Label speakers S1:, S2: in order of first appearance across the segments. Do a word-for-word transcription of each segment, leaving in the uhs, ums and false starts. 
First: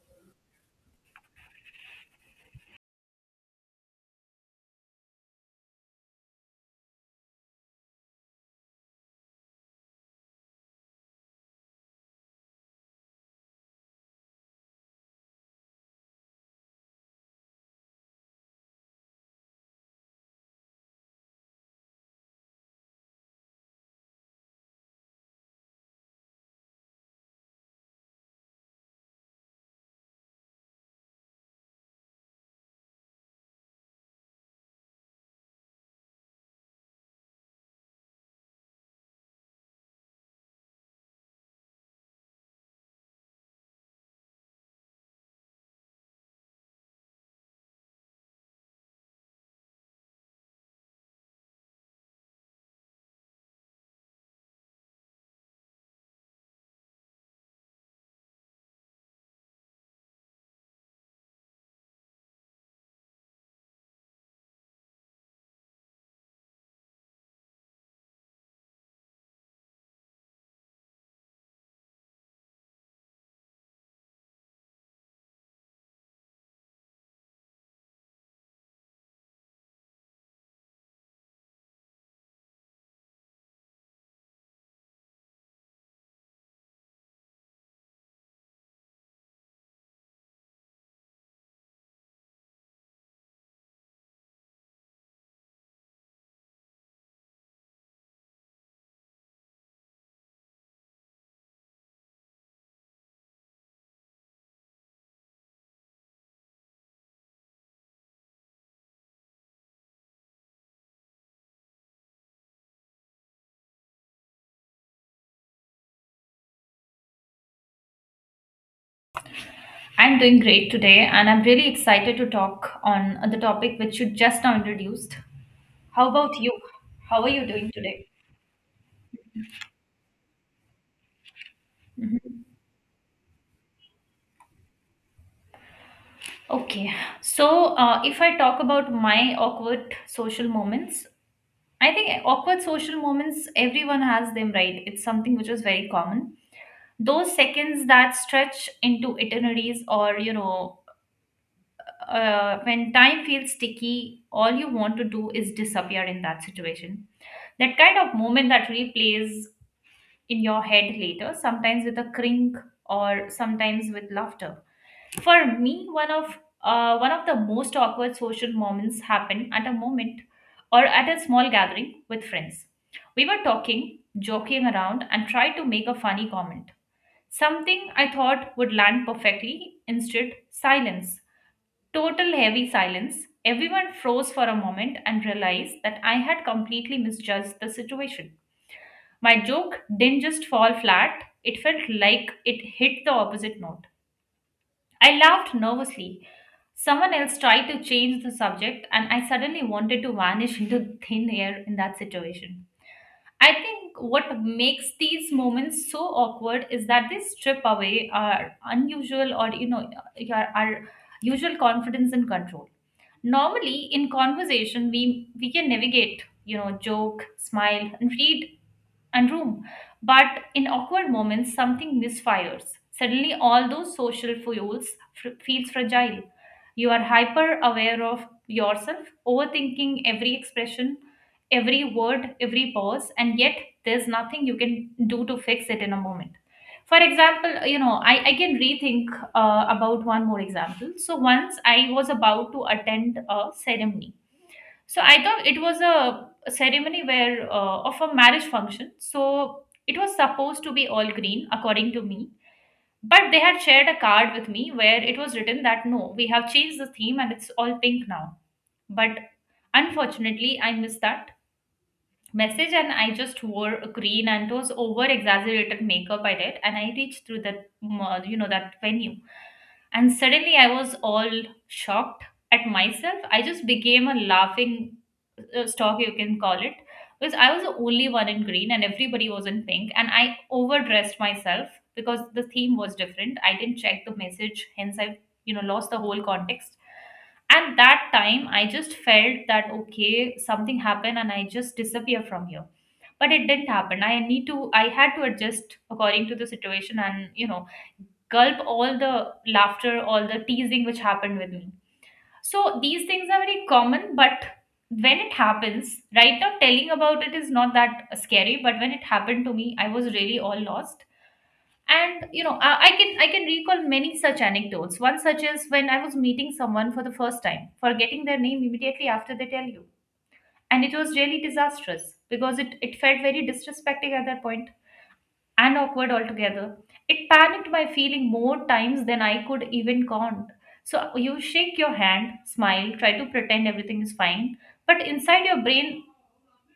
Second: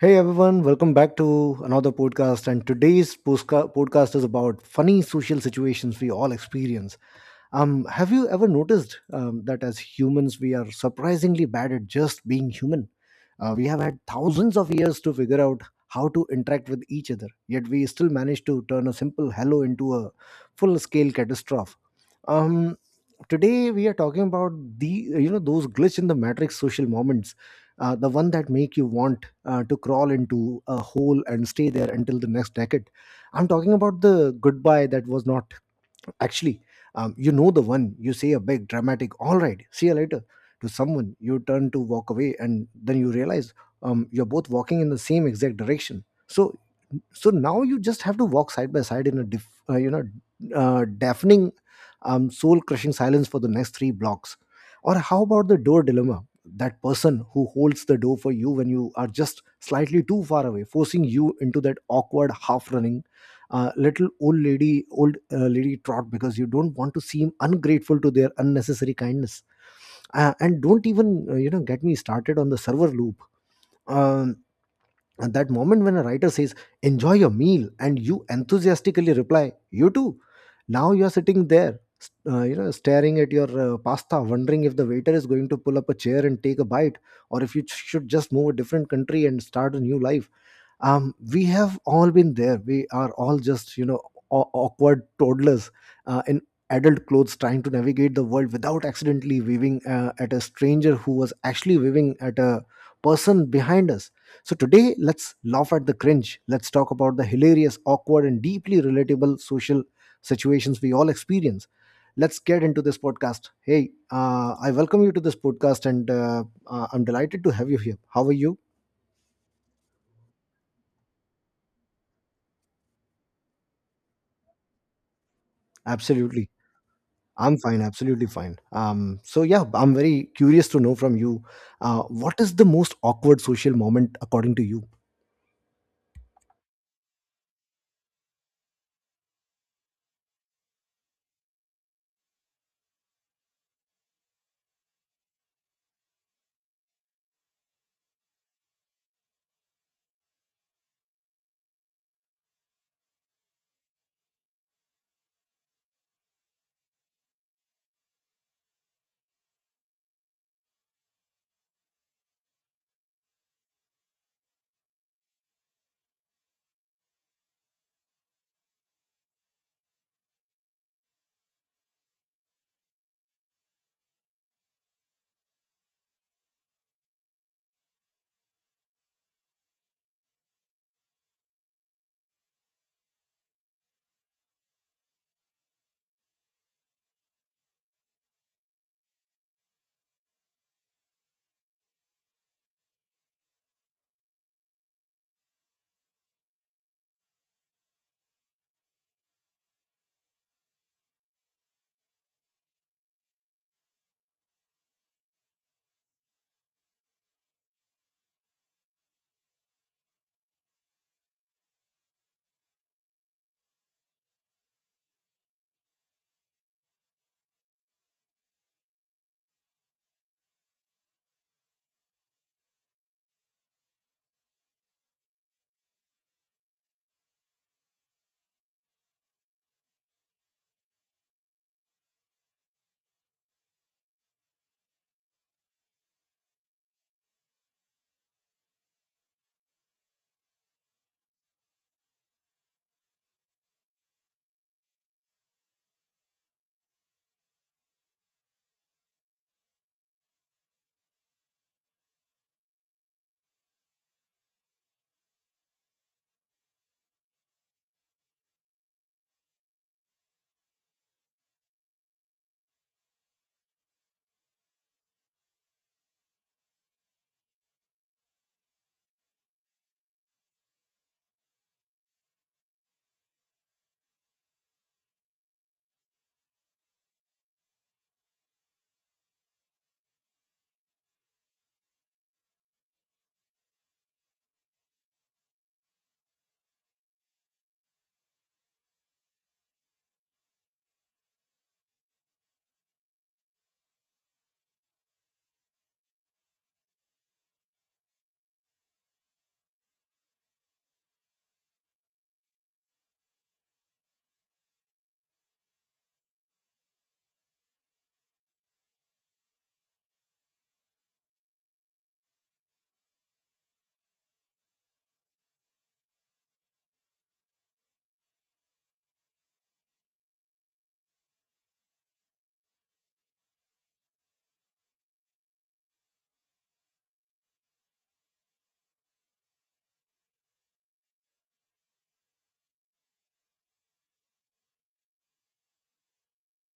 S1: Hey everyone, welcome back to another podcast. And today's postca- podcast is about funny social situations we all experience. Um, have you ever noticed um, that as humans, we are surprisingly bad at just being human? Uh, we have had thousands of years to figure out how to interact with each other, yet we still manage to turn a simple hello into a full scale catastrophe. Um, today we are talking about the you know those glitch in the matrix social moments, uh, the one that make you want uh, to crawl into a hole and stay there until the next decade. I'm talking about the goodbye that was not. Actually, um, you know the one. You say a big, dramatic, "All right, see you later" to someone. You turn to walk away, and then you realize um, you're both walking in the same exact direction. So so now you just have to walk side by side in a diff, uh, you know uh, deafening, um, soul crushing silence for the next three blocks. Or how about the door dilemma, that person who holds the door for you when you are just slightly too far away, forcing you into that awkward half running, uh, little old lady old uh, lady trot, because you don't want to seem ungrateful to their unnecessary kindness. Uh, and don't even uh, you know get me started on the server loop. Um at that moment when a writer says, "Enjoy your meal," and you enthusiastically reply, "You too." Now you are sitting there, st- uh, you know, staring at your uh, pasta, wondering if the waiter is going to pull up a chair and take a bite, or if you ch- should just move a different country and start a new life. Um, we have all been there. We are all just, you know, aw- awkward toddlers uh, in adult clothes, trying to navigate the world without accidentally waving uh, at a stranger who was actually waving at a person behind us. So today, let's laugh at the cringe. Let's talk about the hilarious, awkward, and deeply relatable social situations we all experience. Let's get into this podcast. Hey, uh, I welcome you to this podcast, and uh, uh, I'm delighted to have you here. How are you?
S2: I'm doing great today, and I'm really excited to talk on the topic which you just now introduced. How about
S1: Absolutely.
S2: you? How are you
S1: I'm
S2: doing
S1: fine,
S2: today?
S1: absolutely fine. Um, so yeah, I'm very curious to know from you, uh, what is the most awkward social moment according to you?
S2: Okay, so uh, if I talk about my awkward social moments, I think awkward social moments, everyone has them, right? It's something which was very common. Those seconds that stretch into eternities or, you know, uh, when time feels sticky, all you want to do is disappear in that situation. That kind of moment that replays in your head later, sometimes with a crink or sometimes with laughter. For me, one of uh, one of the most awkward social moments happened at a moment or at a small gathering with friends. We were talking, joking around, and tried to make a funny comment. Something I thought would land perfectly, instead, silence. Total heavy silence. Everyone froze for a moment and realized that I had completely misjudged the situation. My joke didn't just fall flat, it felt like it hit the opposite note. I laughed nervously. Someone else tried to change the subject, and I suddenly wanted to vanish into thin air in that situation. I think what makes these moments so awkward is that they strip away our unusual or you know your our usual confidence and control. Normally in conversation we we can navigate, you know, joke, smile, and read and room. But in awkward moments, something misfires. Suddenly, all those social fuels f- feels fragile. You are hyper aware of yourself, overthinking every expression, every word, every pause, and yet there's nothing you can do to fix it in a moment. For example, you know, I, I can rethink uh, about one more example. So once I was about to attend a ceremony, so I thought it was a a ceremony where uh, of a marriage function. So it was supposed to be all green, according to me. But they had shared a card with me where it was written that no, we have changed the theme and it's all pink now. But unfortunately, I missed that message and I just wore a green and those over exaggerated makeup I did, and I reached through that mm, uh, you know, that venue, and suddenly I was all shocked at myself. I just became a laughing uh, stock, you can call it, because I was the only one in green and everybody was in pink. And I overdressed myself because the theme was different. I didn't check the message, hence I, you know, lost the whole context. And that time I just felt that, okay, something happened and I just disappear from here. But it didn't happen. I need to, I had to adjust according to the situation and, you know, gulp all the laughter, all the teasing which happened with me. So these things are very common, but when it happens, right now telling about it is not that scary, but when it happened to me, I was really all lost. And you know, I, I can I can recall many such anecdotes. One such is when I was meeting someone for the first time, forgetting their name immediately after they tell you. And it was really disastrous because it, it felt very disrespecting at that point and awkward altogether. It panicked my feeling more times than I could even count. So you shake your hand, smile, try to pretend everything is fine, but inside your brain,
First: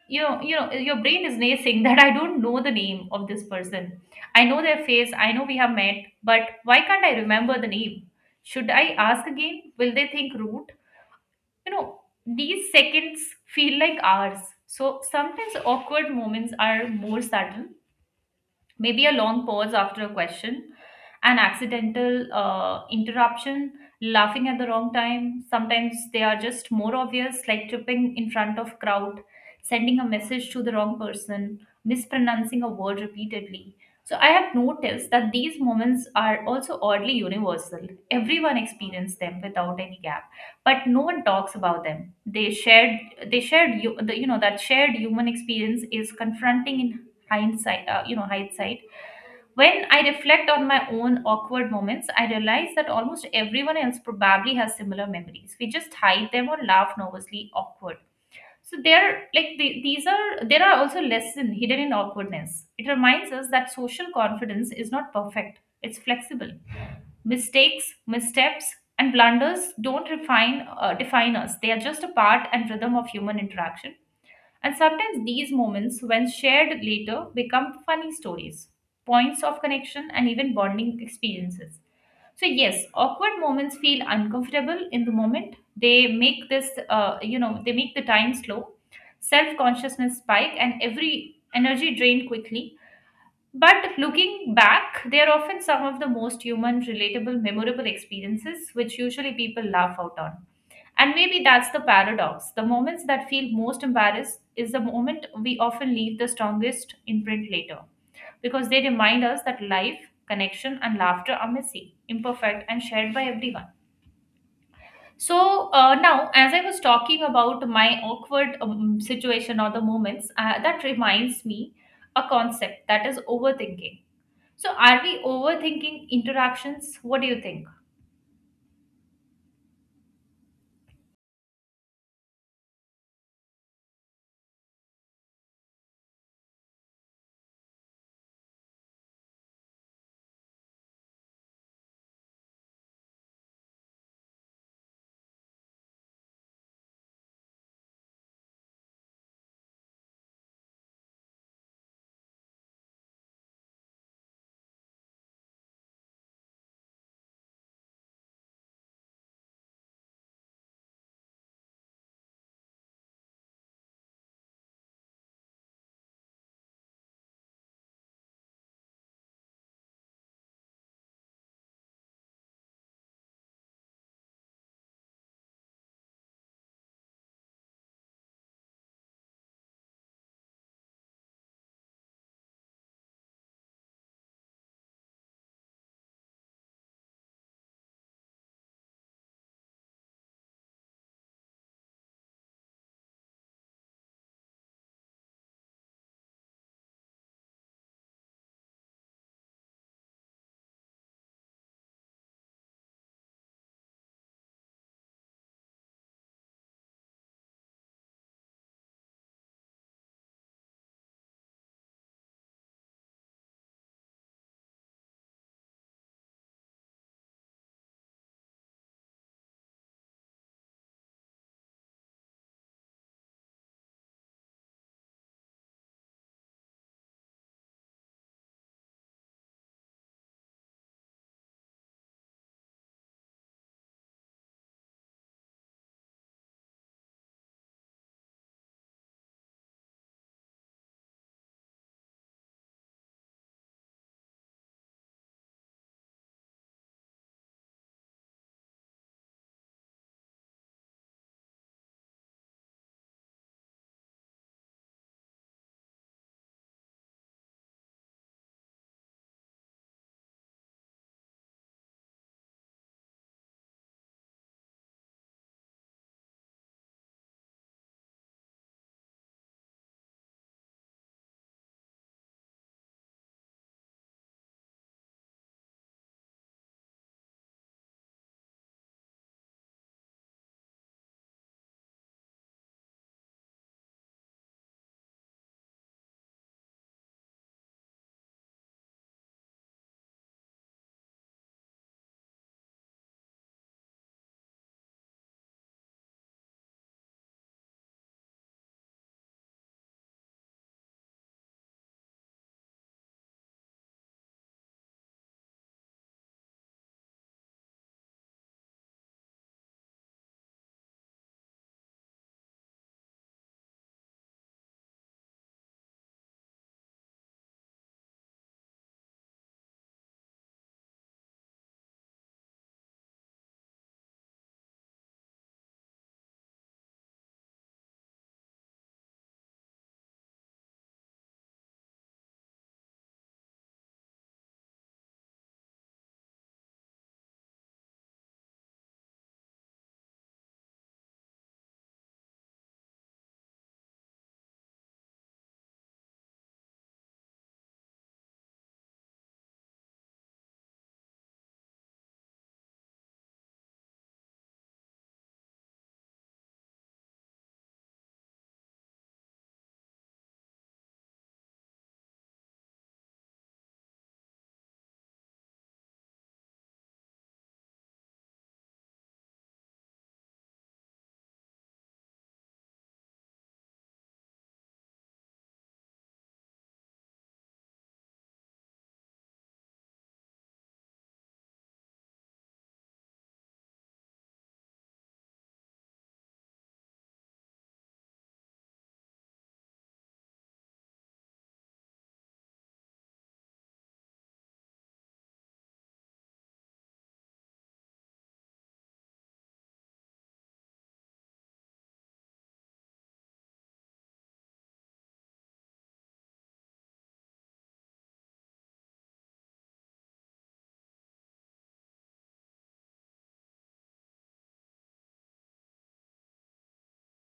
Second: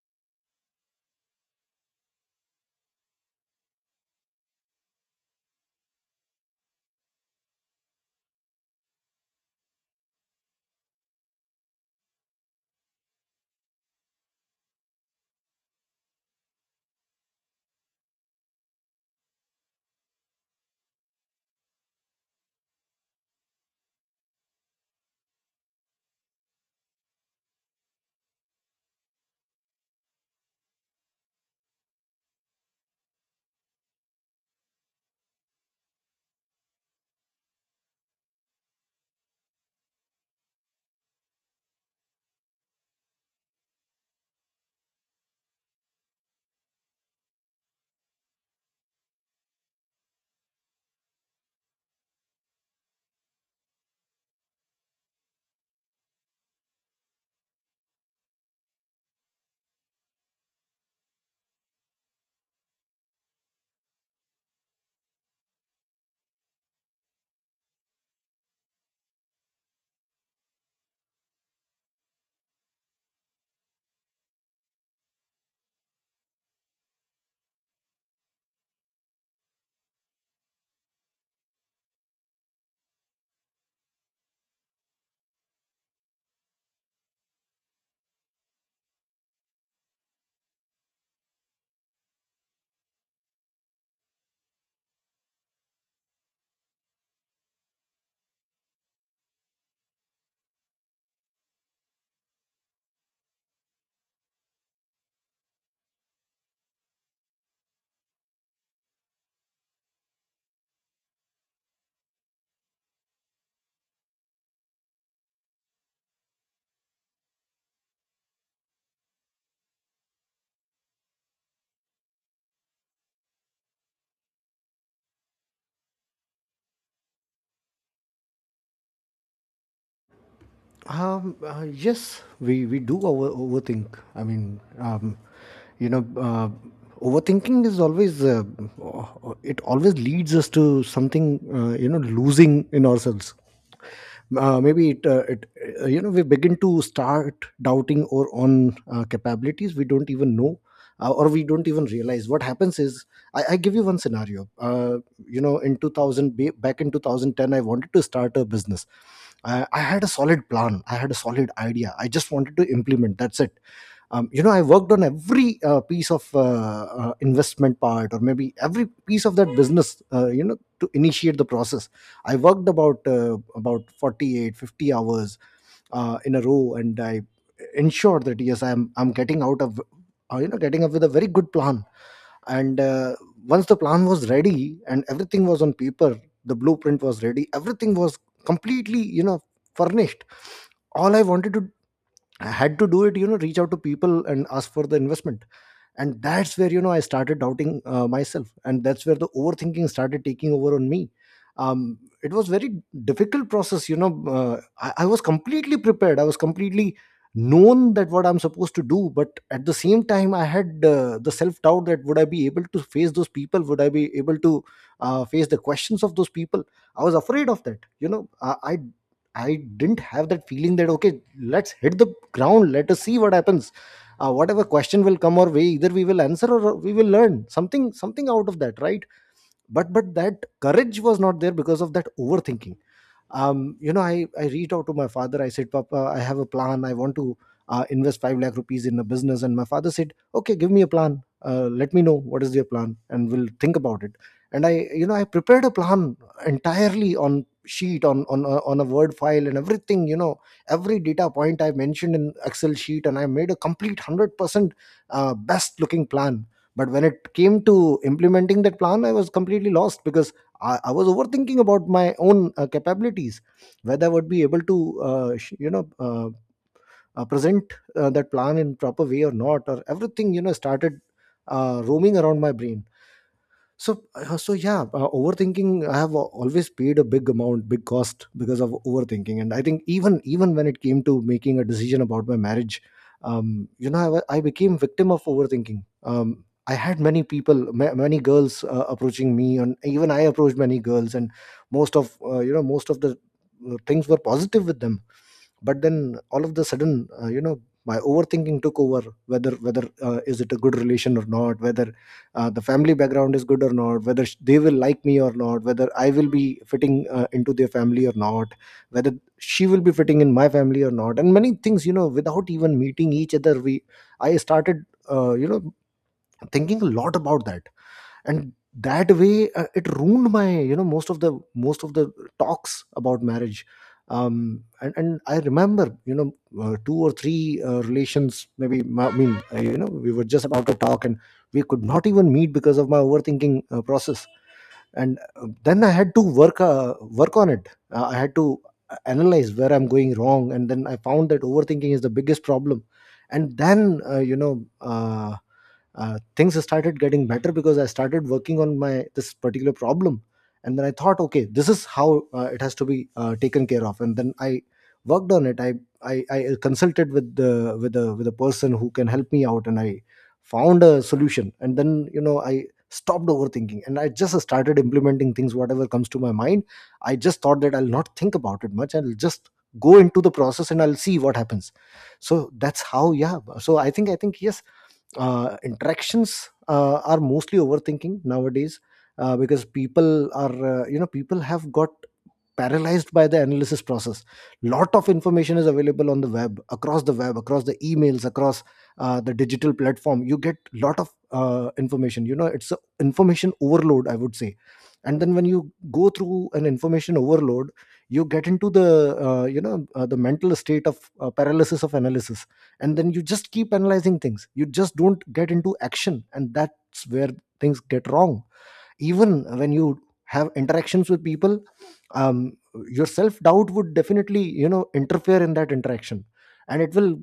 S2: you know, you know, your brain is naysaying that I don't know the name of this person. I know their face, I know we have met, but why can't I remember the name? Should I ask again? Will they think rude? You know, these seconds feel like hours. So sometimes awkward moments are more subtle, maybe a long pause after a question, an accidental uh, interruption, laughing at the wrong time. Sometimes they are just more obvious, like tripping in front of crowd, sending a message to the wrong person, mispronouncing a word repeatedly. So I have noticed that these moments are also oddly universal. Everyone experiences them without any gap, but no one talks about them. They shared, they shared you, the, you know, that shared human experience is confronting in hindsight, uh, you know, hindsight. When I reflect on my own awkward moments, I realize that almost everyone else probably has similar memories. We just hide them or laugh nervously awkward. So there, like the, these are there are also lessons hidden in awkwardness. It reminds us that social confidence is not perfect; it's flexible. Mistakes, missteps, and blunders don't refine uh, define us. They are just a part and rhythm of human interaction. And sometimes these moments, when shared later, become funny stories, points of connection, and even bonding experiences. So yes, awkward moments feel uncomfortable in the moment. They make this, uh, you know, they make the time slow, self consciousness spike, and every energy drain quickly. But looking back, they are often some of the most human, relatable, memorable experiences which usually people laugh out on. And maybe that's the paradox. The moments that feel most embarrassed is the moment we often leave the strongest imprint later because they remind us that life, connection, and laughter are messy, imperfect, and shared by everyone. So uh, now, as I was talking about my awkward um, situation or the moments, uh, that reminds me a concept that is overthinking. So, are we overthinking interactions? What do you think?
S1: Um, uh, yes, we, we do over, overthink. I mean, um, you know, uh, overthinking is always, uh, uh, it always leads us to something, uh, you know, losing in ourselves. Uh, maybe it, uh, it, uh, you know, we begin to start doubting our own uh, capabilities. We don't even know, uh, or we don't even realize. What happens is, I, I give you one scenario. Uh, you know in 2000 ba- back in two thousand ten, I wanted to start a business. I, I had a solid plan. I had a solid idea. I just wanted to implement. That's it. Um, you know, I worked on every uh, piece of uh, uh, investment part, or maybe every piece of that business, uh, you know to initiate the process. I worked about uh, about forty-eight, fifty hours uh, in a row, and I ensured that yes, i'm i'm getting out of, uh, you know getting up with a very good plan. And uh, Once the plan was ready and everything was on paper, the blueprint was ready, everything was completely, you know, furnished. All I wanted to, I had to do it, you know, reach out to people and ask for the investment. And that's where, you know, I started doubting uh, myself, and that's where the overthinking started taking over on me. um, it was very difficult process, you know. Uh, I, I was completely prepared. I was completely known that what I'm supposed to do, but at the same time, I had uh, the self doubt that would I be able to face those people, would I be able to uh, face the questions of those people. I was afraid of that, you know. I, I I didn't have that feeling that okay, let's hit the ground, let us see what happens. Uh, whatever question will come our way, either we will answer or we will learn something something out of that, right? But but that courage was not there because of that overthinking. Um, you know, I, I reached out to my father. I said, "Papa, I have a plan. I want to uh, invest five lakh rupees in a business." And my father said, "Okay, give me a plan. Uh, let me know what is your plan and we'll think about it." And I, you know, I prepared a plan entirely on sheet, on, on, a- on a Word file, and everything, you know, every data point I mentioned in Excel sheet, and I made a complete one hundred percent uh, best looking plan. But when it came to implementing that plan, I was completely lost because I, I was overthinking about my own uh, capabilities, whether I would be able to, uh, sh- you know, uh, uh, present uh, that plan in proper way or not, or everything, you know, started uh, roaming around my brain. So uh, so yeah, uh, overthinking, I have al- always paid a big amount, big cost because of overthinking. And I think, even even when it came to making a decision about my marriage, um you know, i, wa- I became victim of overthinking. Um, I had many people, ma- many girls uh, approaching me, and even I approached many girls, and most of, uh, you know most of the uh, things were positive with them. But then all of the sudden, uh, you know my overthinking took over. Whether whether uh, is it a good relation or not, whether uh, the family background is good or not, whether sh- they will like me or not, whether I will be fitting uh, into their family or not, whether she will be fitting in my family or not, and many things, you know, without even meeting each other, we I started, uh, you know thinking a lot about that. And that way, uh, it ruined my, you know, most of the most of the talks about marriage. Um and, and I remember, you know, uh, two or three uh, relations, maybe ma- I mean uh, you know we were just about to talk, and we could not even meet because of my overthinking uh, process. And uh, then I had to work uh, work on it. Uh, I had to uh, analyze where I'm going wrong, and then I found that overthinking is the biggest problem. And then uh, you know uh, uh, things started getting better because I started working on my this particular problem, and then I thought, okay, this is how uh, it has to be uh, taken care of, and then I worked on it. I I, I consulted with the with the with a person who can help me out, and I found a solution. And then, you know, I stopped overthinking, and I just started implementing things whatever comes to my mind. I just thought that I'll not think about it much. I'll just go into the process and I'll see what happens. So that's how, yeah. So i think i think yes, uh, interactions uh, are mostly overthinking nowadays, uh, because people are, uh, you know people have got paralyzed by the analysis process. Lot of information is available on the web, across the web across the emails, across uh, the digital platform. You get lot of uh, information, you know. It's a information overload, I would say. And then when you go through an information overload, you get into the uh, you know uh, the mental state of uh, paralysis of analysis, and then you just keep analyzing things, you just don't get into action, and that's where things get wrong. Even when you have interactions with people, um, your self doubt would definitely, you know, interfere in that interaction, and it will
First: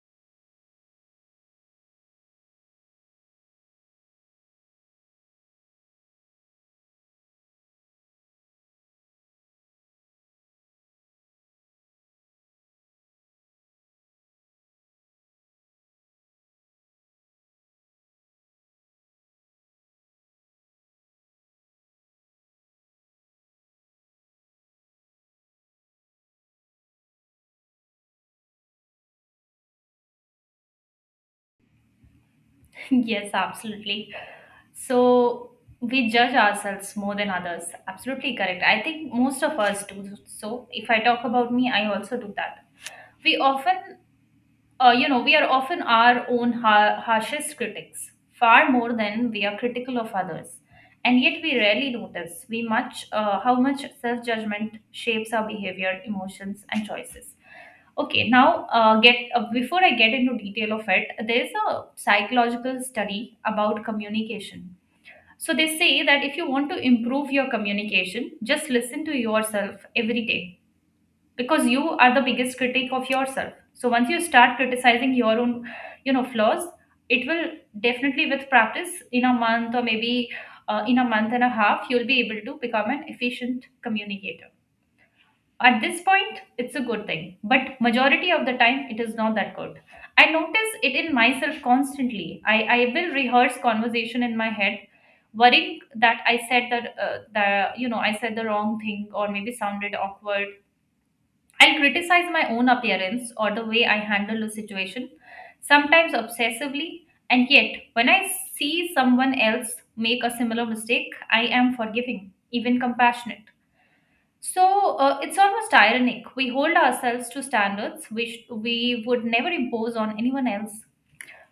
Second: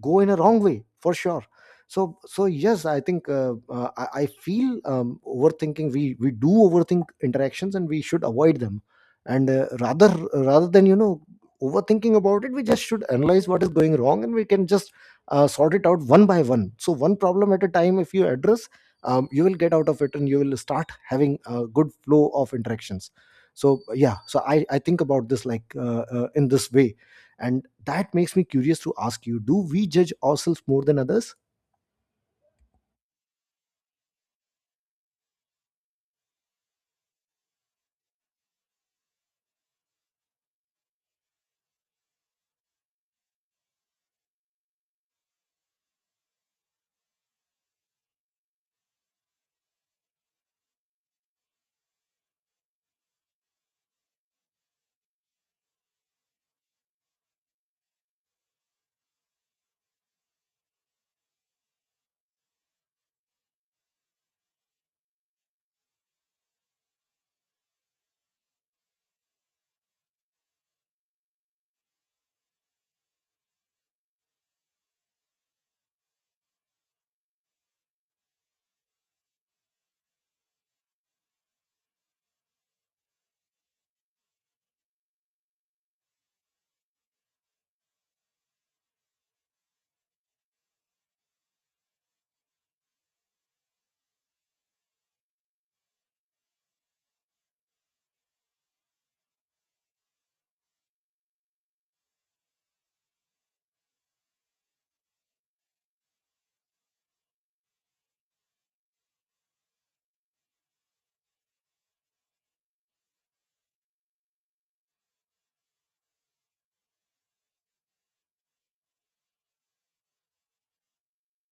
S1: go in a wrong way for sure. So so yes, I think, uh, uh, I, I feel um, overthinking, we we do overthink interactions and we should avoid them. And uh, rather rather than, you know, overthinking about it, we just should analyze what is going wrong, and we can just uh, sort it out one by one. So one problem at a time, if you address, um, you will get out of it, and you will start having a good flow of interactions. So yeah, so i i think about this like, uh, uh, in this way. And that makes me curious to ask you, do we judge ourselves more than others?
S2: Yes, absolutely. So, we judge ourselves more than others. Absolutely correct. I think most of us do so. If I talk about me, I also do that. We often uh, you know, we are often our own ha- harshest critics, far more than we are critical of others. And yet we rarely notice we much uh, how much self judgment shapes our behavior, emotions, and choices. Okay, now uh, get uh, before I get into detail of it, there is a psychological study about communication. So they say that if you want to improve your communication, just listen to yourself every day, because you are the biggest critic of yourself. So once you start criticizing your own, you know, flaws, it will definitely, with practice, in a month or maybe uh, in a month and a half, you'll be able to become an efficient communicator. At this point, it's a good thing, but majority of the time it is not that good. I notice it in myself constantly. I, I will rehearse conversation in my head, worrying that I said that uh, the you know, I said the wrong thing or maybe sounded awkward. I'll criticize my own appearance or the way I handle a situation, sometimes obsessively, and yet when I see someone else make a similar mistake, I am forgiving, even compassionate. So uh, it's almost ironic. We hold ourselves to standards which we would never impose on anyone else.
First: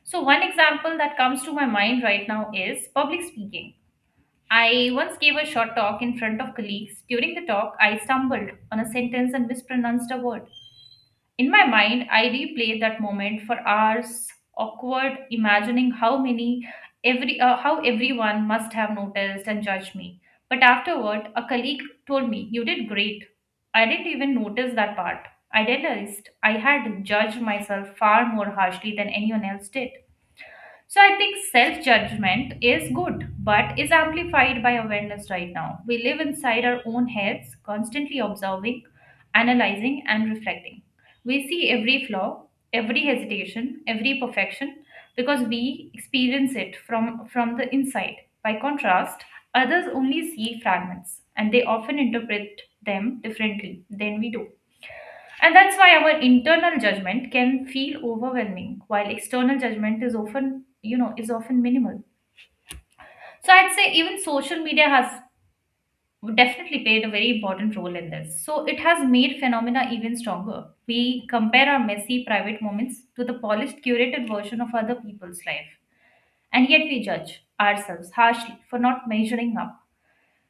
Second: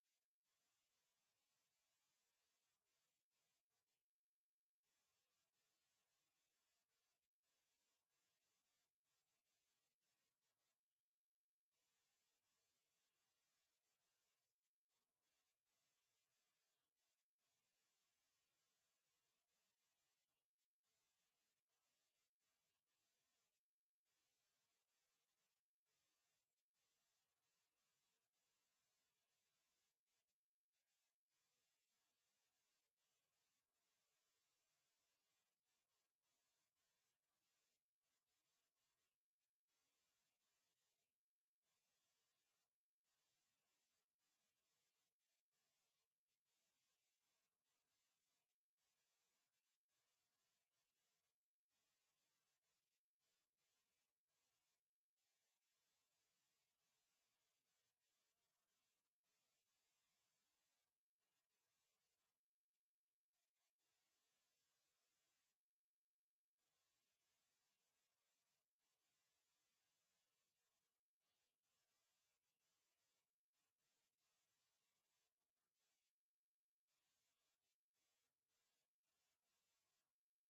S2: So, one example that comes to my mind right now is public speaking. I once gave a short talk in front of colleagues. During the talk, I stumbled on a sentence and mispronounced a word. In my mind, I replayed that moment for hours, awkward, imagining how many every uh, how everyone must have noticed and judged me. But afterward, a colleague told me, "You did great. I didn't even notice that part." I realized I had judged myself far more harshly than anyone else did. So I think self judgment is good, but is amplified by awareness right now. We live inside our own heads, constantly observing, analyzing, and reflecting. We see every flaw, every hesitation, every perfection because we experience it from, from the inside. By contrast, others only see fragments and they often interpret them differently than we do. And that's why our internal judgment can feel overwhelming, while external judgment is often, you know, is often minimal. So I'd say even social media has definitely played a very important role in this. So it has made phenomena even stronger. We compare our messy private moments to the polished curated version of other people's life. And yet we judge ourselves harshly for not measuring up.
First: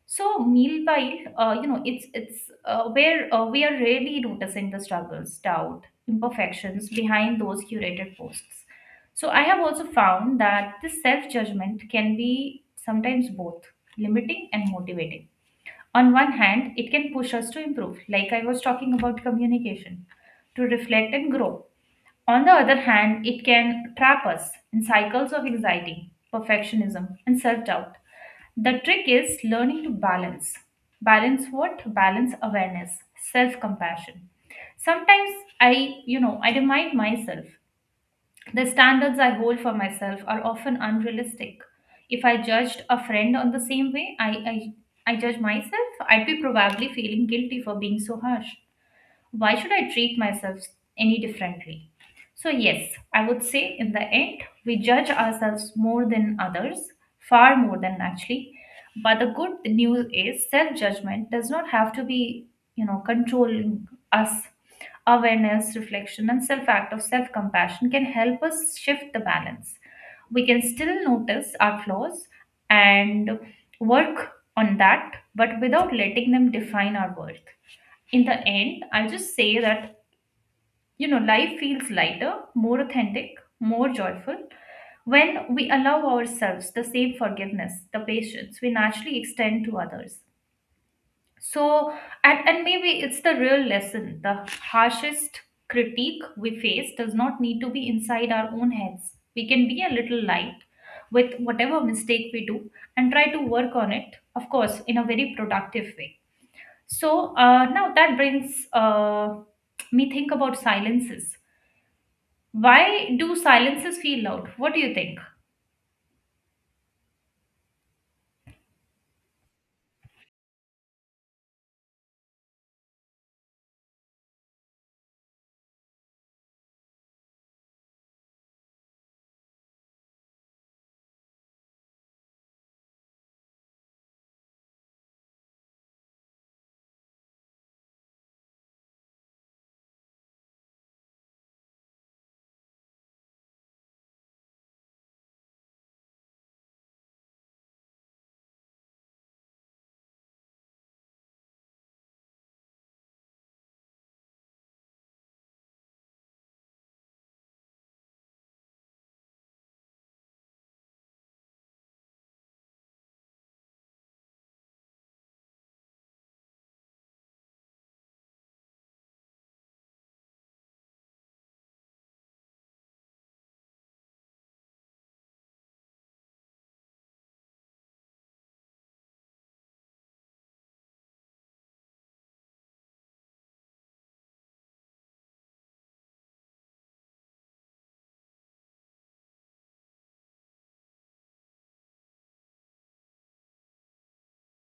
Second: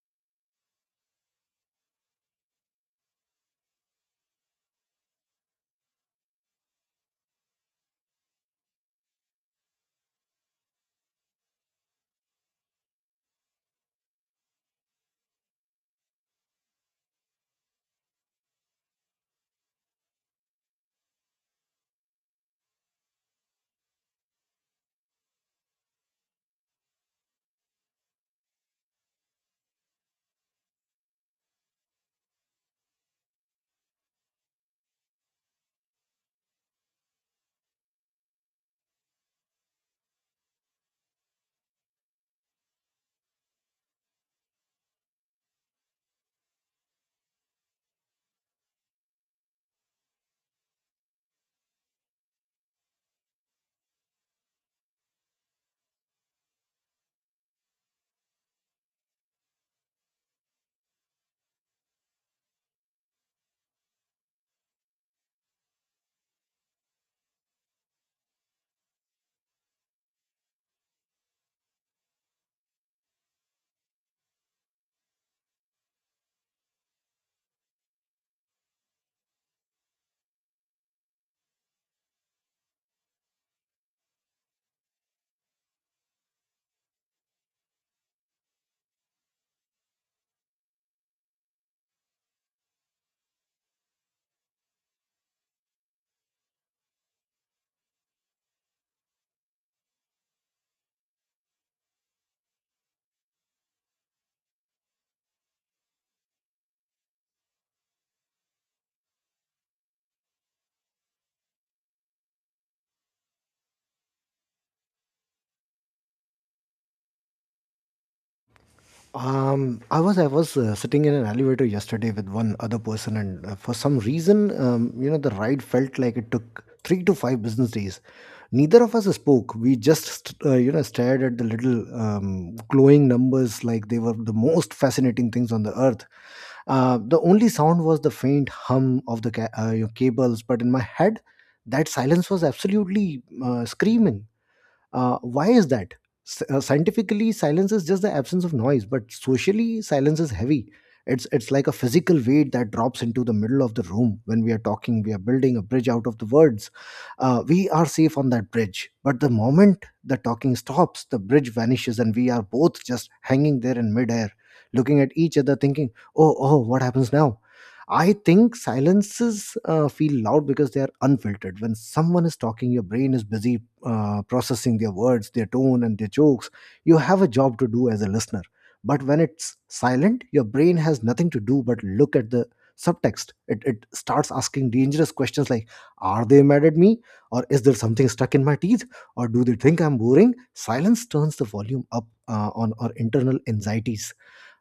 S2: So meanwhile, uh, you know, it's it's uh, where uh, we are really noticing the struggles, doubt, imperfections behind those curated posts. So I have also found that this self judgment can be sometimes both limiting and motivating. On one hand, it can push us to improve, like I was talking about communication, to reflect and grow. On the other hand, it can trap us in cycles of anxiety, perfectionism, and self doubt. The trick is learning to balance. Balance what? Balance awareness, self compassion. Sometimes I, you know, I remind myself the standards I hold for myself are often unrealistic. If I judged a friend on the same way I, I, I judge myself, I'd be probably feeling guilty for being so harsh. Why should I treat myself any differently? So, yes, I would say in the end, we judge ourselves more than others, far more than actually. But the good news is self judgment does not have to be, you know, controlling us. Awareness, reflection, and self act of self compassion can help us shift the balance. We can still notice our flaws and work on that, but without letting them define our worth in the end, I just say that, you know, life feels lighter, more authentic, more joyful when we allow ourselves the same forgiveness, the patience we naturally extend to others. So, and, and maybe it's the real lesson the harshest critique we face does not need to be inside our own heads. We can be a little light with whatever mistake we do and try to work on it, of course, in a very productive way. So uh, now that brings uh, me think about silences. Why do silences feel loud? What do you think?
S1: Um i was i was uh, sitting in an elevator yesterday with one other person, and uh, for some reason um, You know, the ride felt like it took three to five business days. Neither of us spoke. We just st- uh, you know, stared at the little um, glowing numbers like they were the most fascinating things on the earth. Uh, the only sound was the faint hum of the ca- uh, your cables, but in my head, that silence was absolutely uh, screaming. Uh, why is that? S- uh, scientifically, silence is just the absence of noise, but socially, silence is heavy. It's it's like a physical weight that drops into the middle of the room when we are talking. We are building a bridge out of the words. Uh, we are safe on that bridge, but the moment the talking stops, the bridge vanishes, and we are both just hanging there in midair, looking at each other, thinking, "Oh, oh, what happens now?" I think silences uh, feel loud because they are unfiltered. When someone is talking, your brain is busy uh, processing their words, their tone, and their jokes. You have a job to do as a listener. But when it's silent, your brain has nothing to do but look at the subtext. It, it starts asking dangerous questions like, are they mad at me? Or is there something stuck in my teeth? Or do they think I'm boring? Silence turns the volume up uh, on our internal anxieties.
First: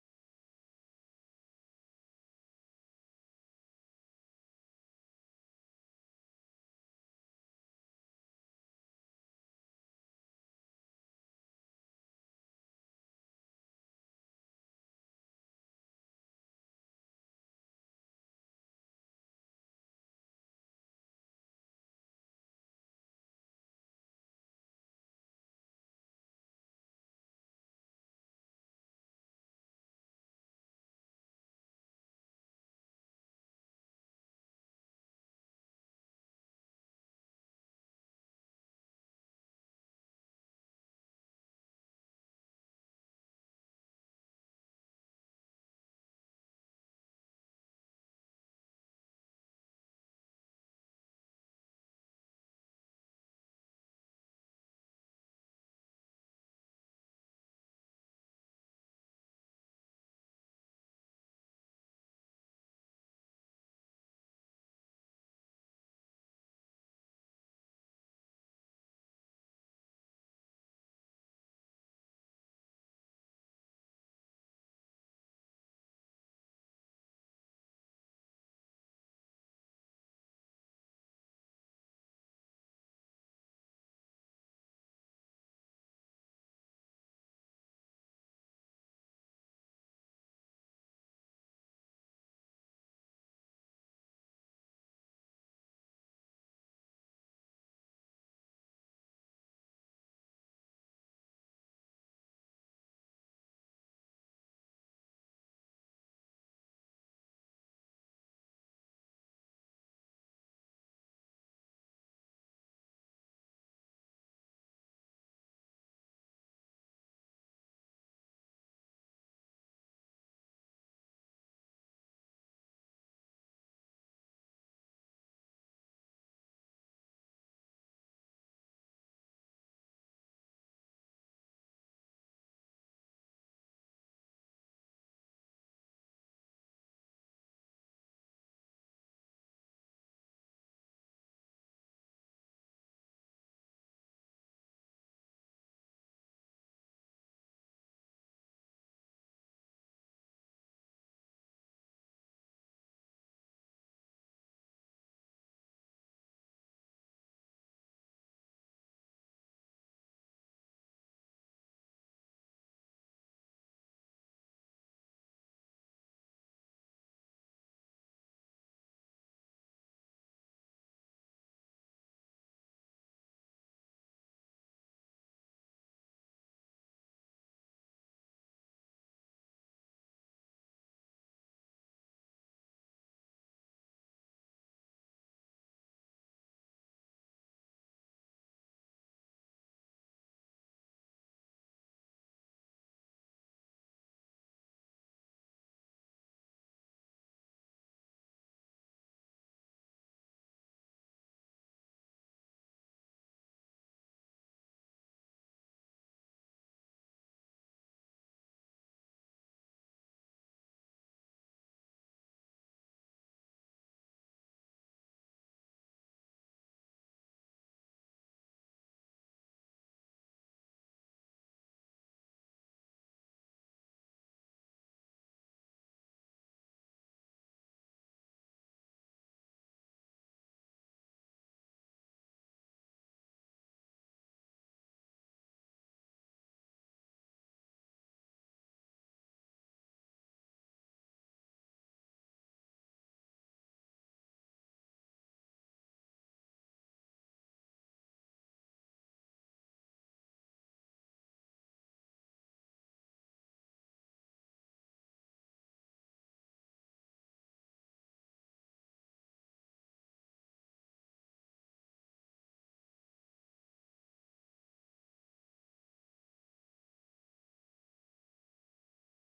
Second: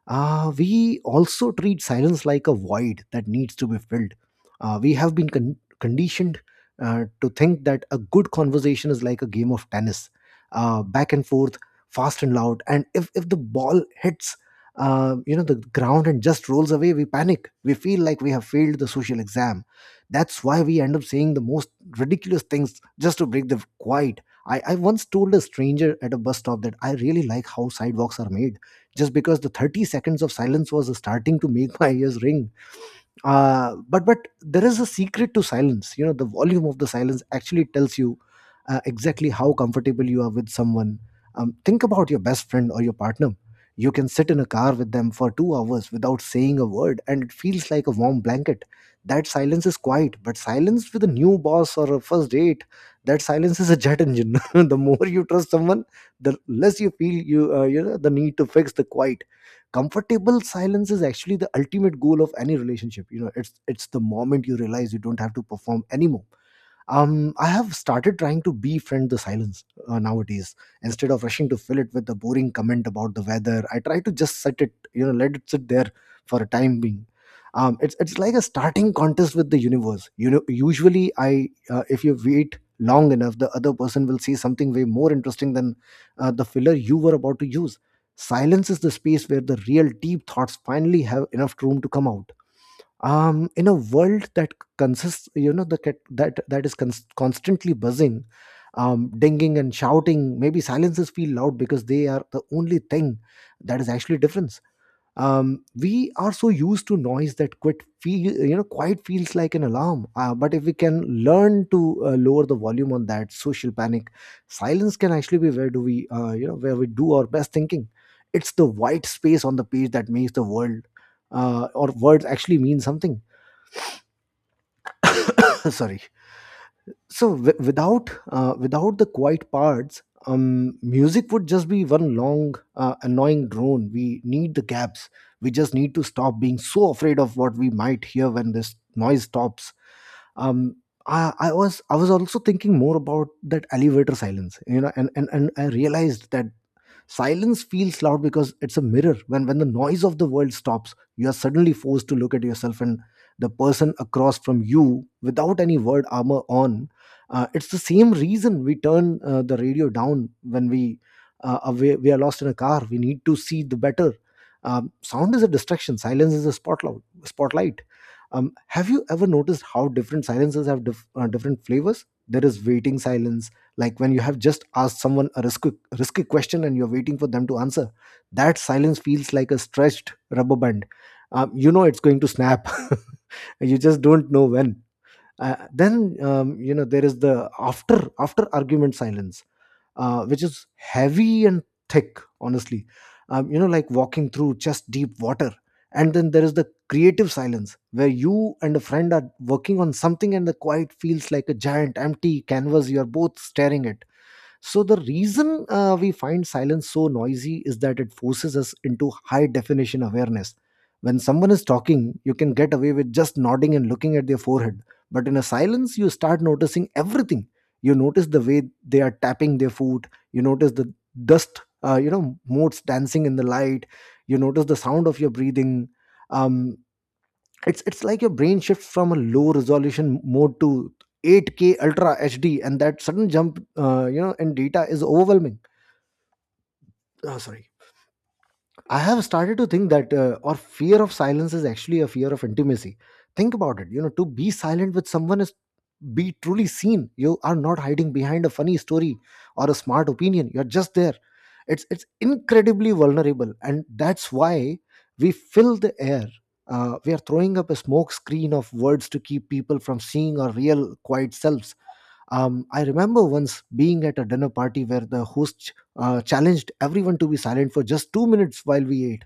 S1: uh, We also treat silence like a void that needs to be filled. Uh, we have been con- conditioned uh, to think that a good conversation is like a game of tennis, uh, back and forth, fast and loud. And if, if the ball hits, uh, you know, the ground and just rolls away, we panic. We feel like we have failed the social exam. That's why we end up saying the most ridiculous things just to break the quiet. I, I once told a stranger at a bus stop that I really like how sidewalks are made just because the thirty seconds of silence was starting to make my ears ring. uh, but but there is a secret to silence. You know, the volume of the silence actually tells you uh, exactly how comfortable you are with someone. Um, think about your best friend or your partner. You can sit in a car with them for two hours without saying a word, and it feels like a warm blanket. That silence is quiet. But silence with a new boss or a first date, that silence is a jet engine. The more you trust someone, the less you feel you uh, you know the need to fix the quiet. Comfortable silence is actually the ultimate goal of any relationship. You know, it's it's the moment you realize you don't have to perform anymore. um, I have started trying to befriend the silence uh, nowadays. Instead of rushing to fill it with a boring comment about the weather, I try to just set it, you know, let it sit there for a time being. Um, it's it's like a starting contest with the universe. You know, usually I, uh, if you wait long enough, the other person will say something way more interesting than uh, the filler you were about to use. Silence is the space where the real deep thoughts finally have enough room to come out. Um in a world that consists, you know, the cat- that that is cons- constantly buzzing, um dinging and shouting, maybe silences feel loud because they are the only thing that is actually difference. Um we are so used to noise that quit feel, you know, quiet feels like an alarm. Uh, but if we can learn to uh, lower the volume on that social panic, silence can actually be where do we uh, you know where we do our best thinking. It's the white space on the page that makes the world uh, or words actually mean something. Sorry. So w- without uh, without the quiet parts, um, music would just be one long uh, annoying drone. We need the gaps. We just need to stop being so afraid of what we might hear when this noise stops. um, I, I was I was also thinking more about that elevator silence, you know, and and, and I realized that silence feels loud because it's a mirror. When when the noise of the world stops, you are suddenly forced to look at yourself and the person across from you without any word armor on. Uh, it's the same reason we turn uh, the radio down when we uh, are- we we are lost in a car. We need to see the better. Um, sound is a distraction. Silence is a spotlight spotlight um, Have you ever noticed how different silences have dif- uh, different flavors? There is waiting silence, like when you have just asked someone a risky, risky question and you're waiting for them to answer. That silence feels like a stretched rubber band. Um, you know it's going to snap. You just don't know when. Uh, then, um, you know, there is the after after argument silence, uh, which is heavy and thick, honestly. Um, you know, like walking through chest deep water. And then there is the creative silence where you and a friend are working on something and the quiet feels like a giant empty canvas you are both staring at. So the reason uh, we find silence so noisy is that it forces us into high definition awareness. When someone is talking, you can get away with just nodding and looking at their forehead. But in a silence, you start noticing everything. You notice the way they are tapping their foot. You notice the dust, uh, you know, motes dancing in the light. You notice the sound of your breathing. Um, it's it's like your brain shifts from a low resolution mode to eight k ultra hd, and that sudden jump uh, you know in data is overwhelming. Oh, sorry. I have started to think that uh, our fear of silence is actually a fear of intimacy. Think about it. You know, to be silent with someone is be truly seen. You are not hiding behind a funny story or a smart opinion. You're just there. It's it's incredibly vulnerable, and that's why we fill the air. Uh, we are throwing up a smoke screen of words to keep people from seeing our real quiet selves. Um, I remember once being at a dinner party where the host uh, challenged everyone to be silent for just two minutes while we ate.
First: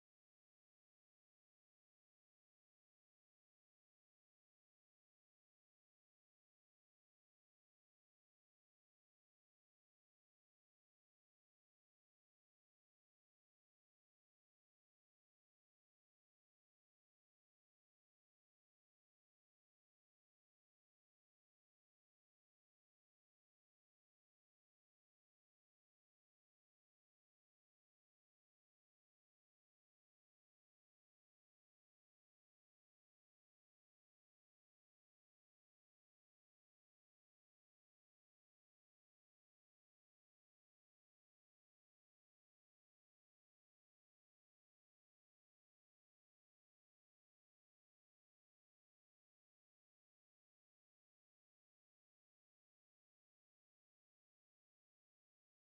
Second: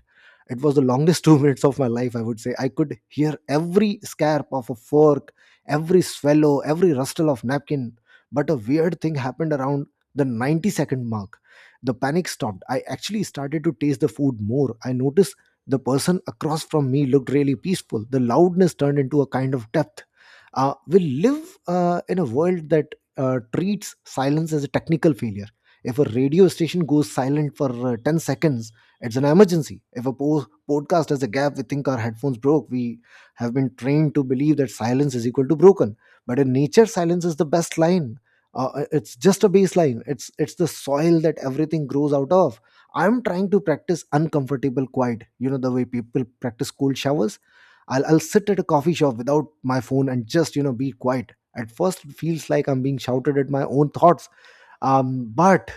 S1: It was the longest two minutes of my life, I would say. I could hear every scarp of a fork, every swallow, every rustle of napkin. But a weird thing happened around the ninety second mark. The panic stopped. I actually started to taste the food more. I noticed the person across from me looked really peaceful. The loudness turned into a kind of depth. Uh, we live uh, in a world that uh, treats silence as a technical failure. If a radio station goes silent for uh, ten seconds, it's an emergency. If a po- podcast has a gap, we think our headphones broke. We have been trained to believe that silence is equal to broken. But in nature, silence is the best line. Uh, uh, it's just a baseline. It's it's the soil that everything grows out of. I'm trying to practice uncomfortable quiet, you know, the way people practice cold showers. I'll I'll sit at a coffee shop without my phone and just, you know, be quiet. At first, it feels like I'm being shouted at my own thoughts. Um, but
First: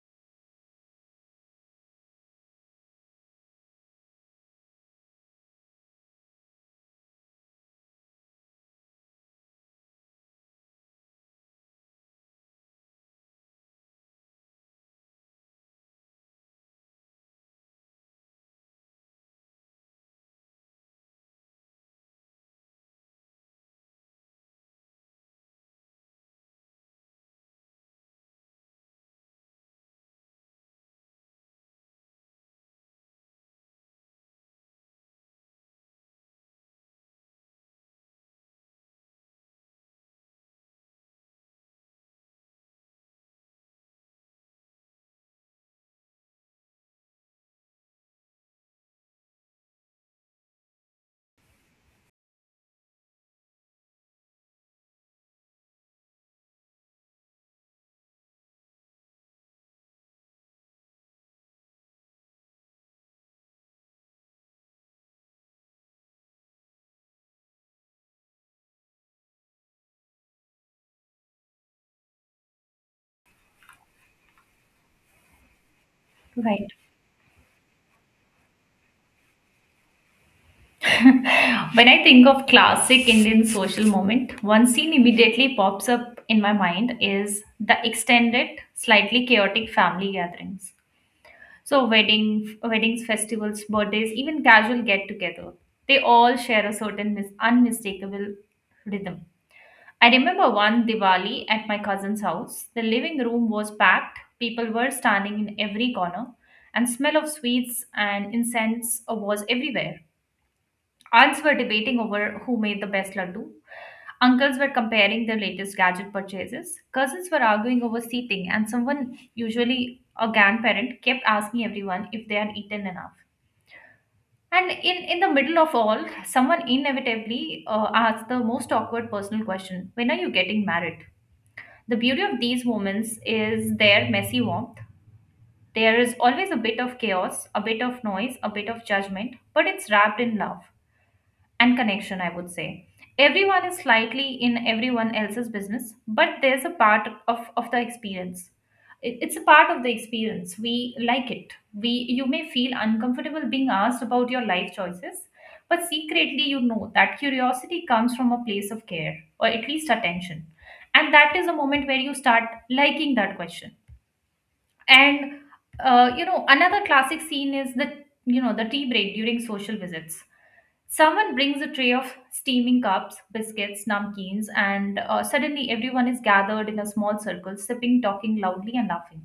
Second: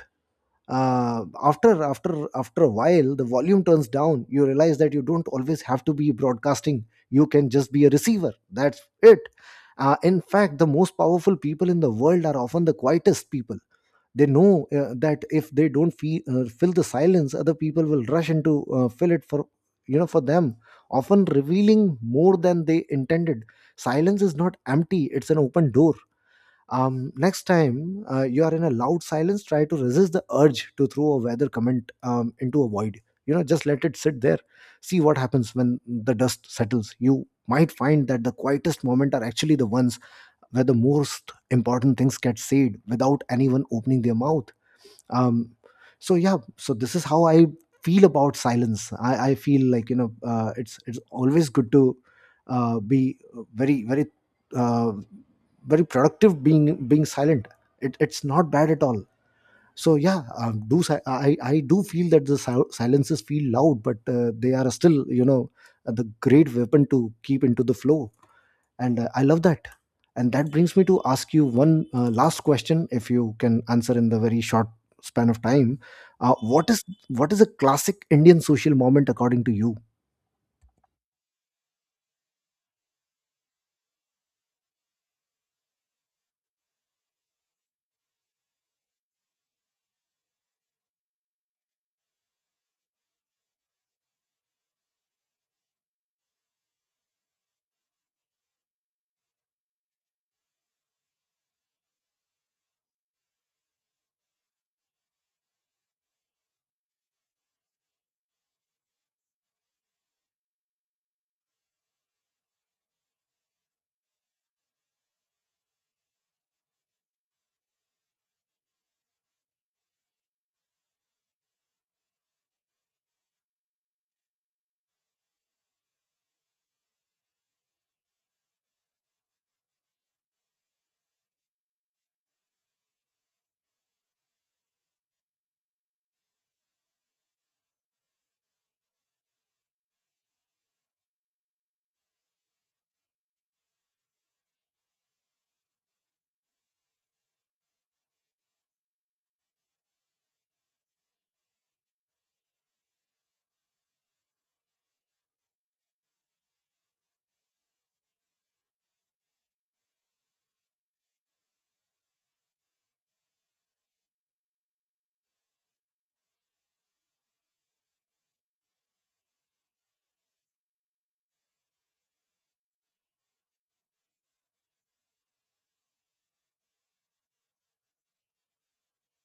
S1: uh, after after after a while, the volume turns down. You realize that you don't always have to be broadcasting. You can just be a receiver. That's it. Uh, in fact, the most powerful people in the world are often the quietest people. They know uh, that if they don't fee- uh, fill the silence, other people will rush into uh, fill it for you know for them, often revealing more than they intended. Silence is not empty; it's an open door. Um, next time uh, you are in a loud silence, try to resist the urge to throw a weather comment um, into a void. You know, just let it sit there. See what happens when the dust settles. You might find that the quietest moments are actually the ones where the most important things get said without anyone opening their mouth. um so yeah, so this is how I feel about silence. I i feel like, you know, uh, it's it's always good to uh, be very very uh, very productive being being silent. It, it's not bad at all. So yeah, um, do si- I I do feel that the sil- silences feel loud, but uh, they are still, you know, the great weapon to keep into the flow, and uh, I love that. And that brings me to ask you one uh, last question, if you can answer in the very short span of time. uh, what
S2: Right.
S1: is what is a classic indian social moment according to you?
S2: When I think of classic Indian social moment, one scene immediately pops up in my mind is the extended, slightly chaotic family gatherings. So wedding, weddings, festivals, birthdays, even casual get together. They all share a certain mis- unmistakable rhythm. I remember one Diwali at my cousin's house. The living room was packed. People were standing in every corner, and smell of sweets and incense was everywhere. Aunts were debating over who made the best laddu. Uncles were comparing their latest gadget purchases. Cousins were arguing over seating, and someone, usually a grandparent, kept asking everyone if they had eaten enough. And in, in the middle of all, someone inevitably uh, asked the most awkward personal question: when are you getting married? The beauty of these moments is their messy warmth. There is always a bit of chaos, a bit of noise, a bit of judgment, but it's wrapped in love and connection, I would say. Everyone is slightly in everyone else's business, but there's a part of, of the experience. It- It's a part of the experience. We like it. We, you may feel uncomfortable being asked about your life choices, but secretly you know that curiosity comes from a place of care or at least attention. And that is a moment where you start liking that question. And uh, you know, another classic scene is the, you know, the tea break during social visits. Someone brings a tray of steaming cups, biscuits, namkeens, and uh, suddenly everyone is gathered in a small circle, sipping, talking loudly, and laughing.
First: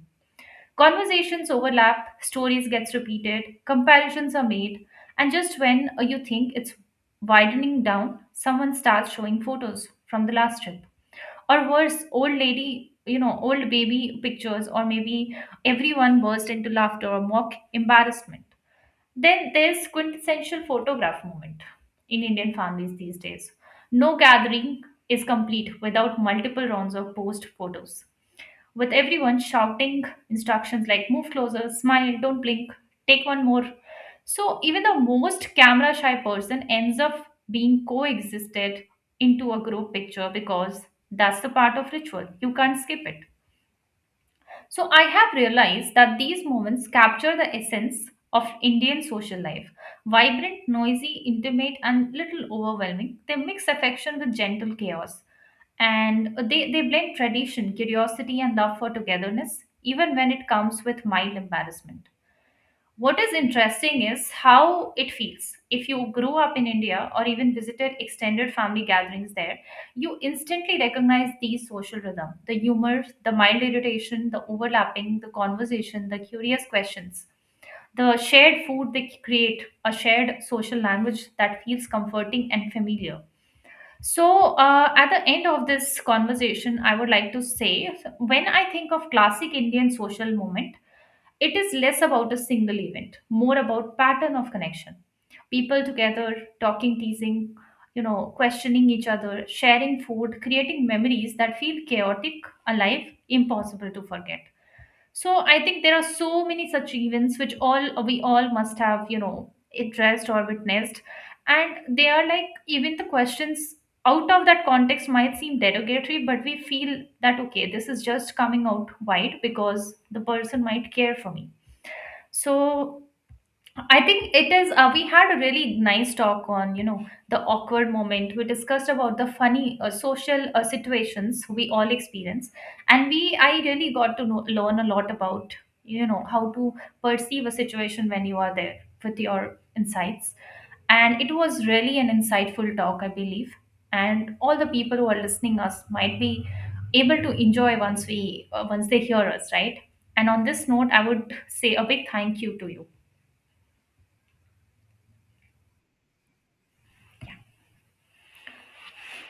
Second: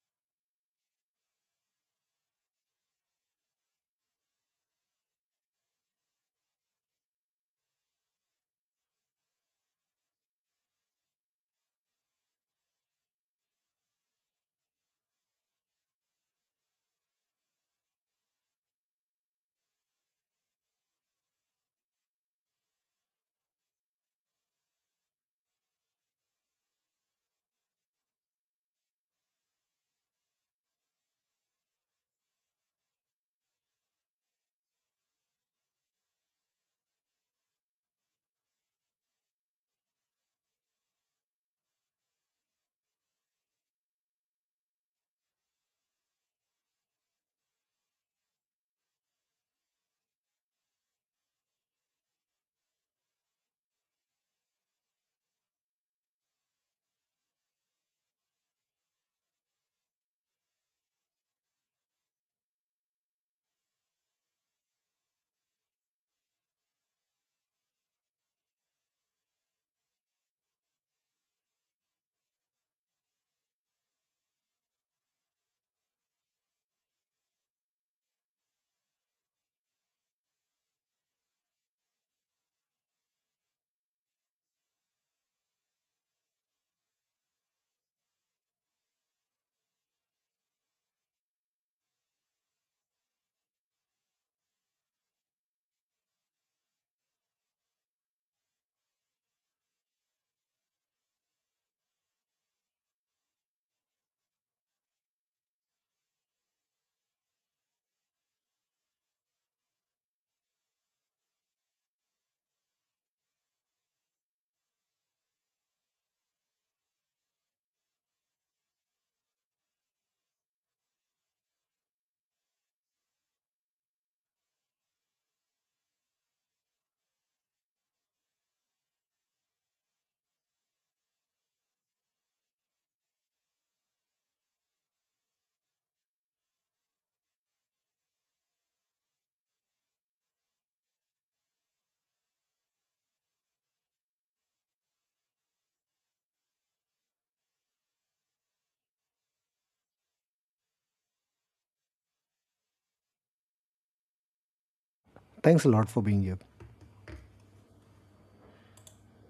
S2: Conversations overlap, stories gets repeated, comparisons are made, and just when uh, you think it's widening down, someone starts showing photos from the last trip, or worse, old lady, you know, old baby pictures, or maybe everyone burst into laughter or mock embarrassment. Then there's quintessential photograph moment in Indian families these days. No gathering is complete without multiple rounds of post photos, with everyone shouting instructions like move closer, smile, don't blink, take one more. So even the most camera shy person ends up being coexisted into a group picture because that's the part of ritual. You can't skip it. So I have realized that these moments capture the essence of Indian social life. Vibrant, noisy, intimate, and little overwhelming, they mix affection with gentle chaos. And they, they blend tradition, curiosity, and love for togetherness, even when it comes with mild embarrassment. What is interesting is how it feels. If you grew up in India or even visited extended family gatherings there, you instantly recognize these social rhythm, the humor, the mild irritation, the overlapping, the conversation, the curious questions. The shared food they create, a shared social language that feels comforting and familiar. So, uh, at the end of this conversation, I would like to say when I think of classic Indian social moment. It is less about a single event, more about pattern of connection. People together, talking, teasing, you know, questioning each other, sharing food, creating memories that feel chaotic, alive, impossible to forget. So I think there are so many such events which all we all must have, you know, addressed or witnessed. And they are like even the questions out of that context might seem derogatory, but we feel that okay, this is just coming out wide because the person might care for me. So I think it is. Uh, we had a really nice talk on, you know, the awkward moment. We discussed about the funny uh, social uh, situations we all experience, and we I really got to know, learn a lot about, you know, how to perceive a situation when you are there with your insights. And it was really an insightful talk, I believe. And all the people who are listening us might be able to enjoy once we uh, once they hear us, right? And on this note, I would say a big thank you to you.
S1: Thanks a lot for being here.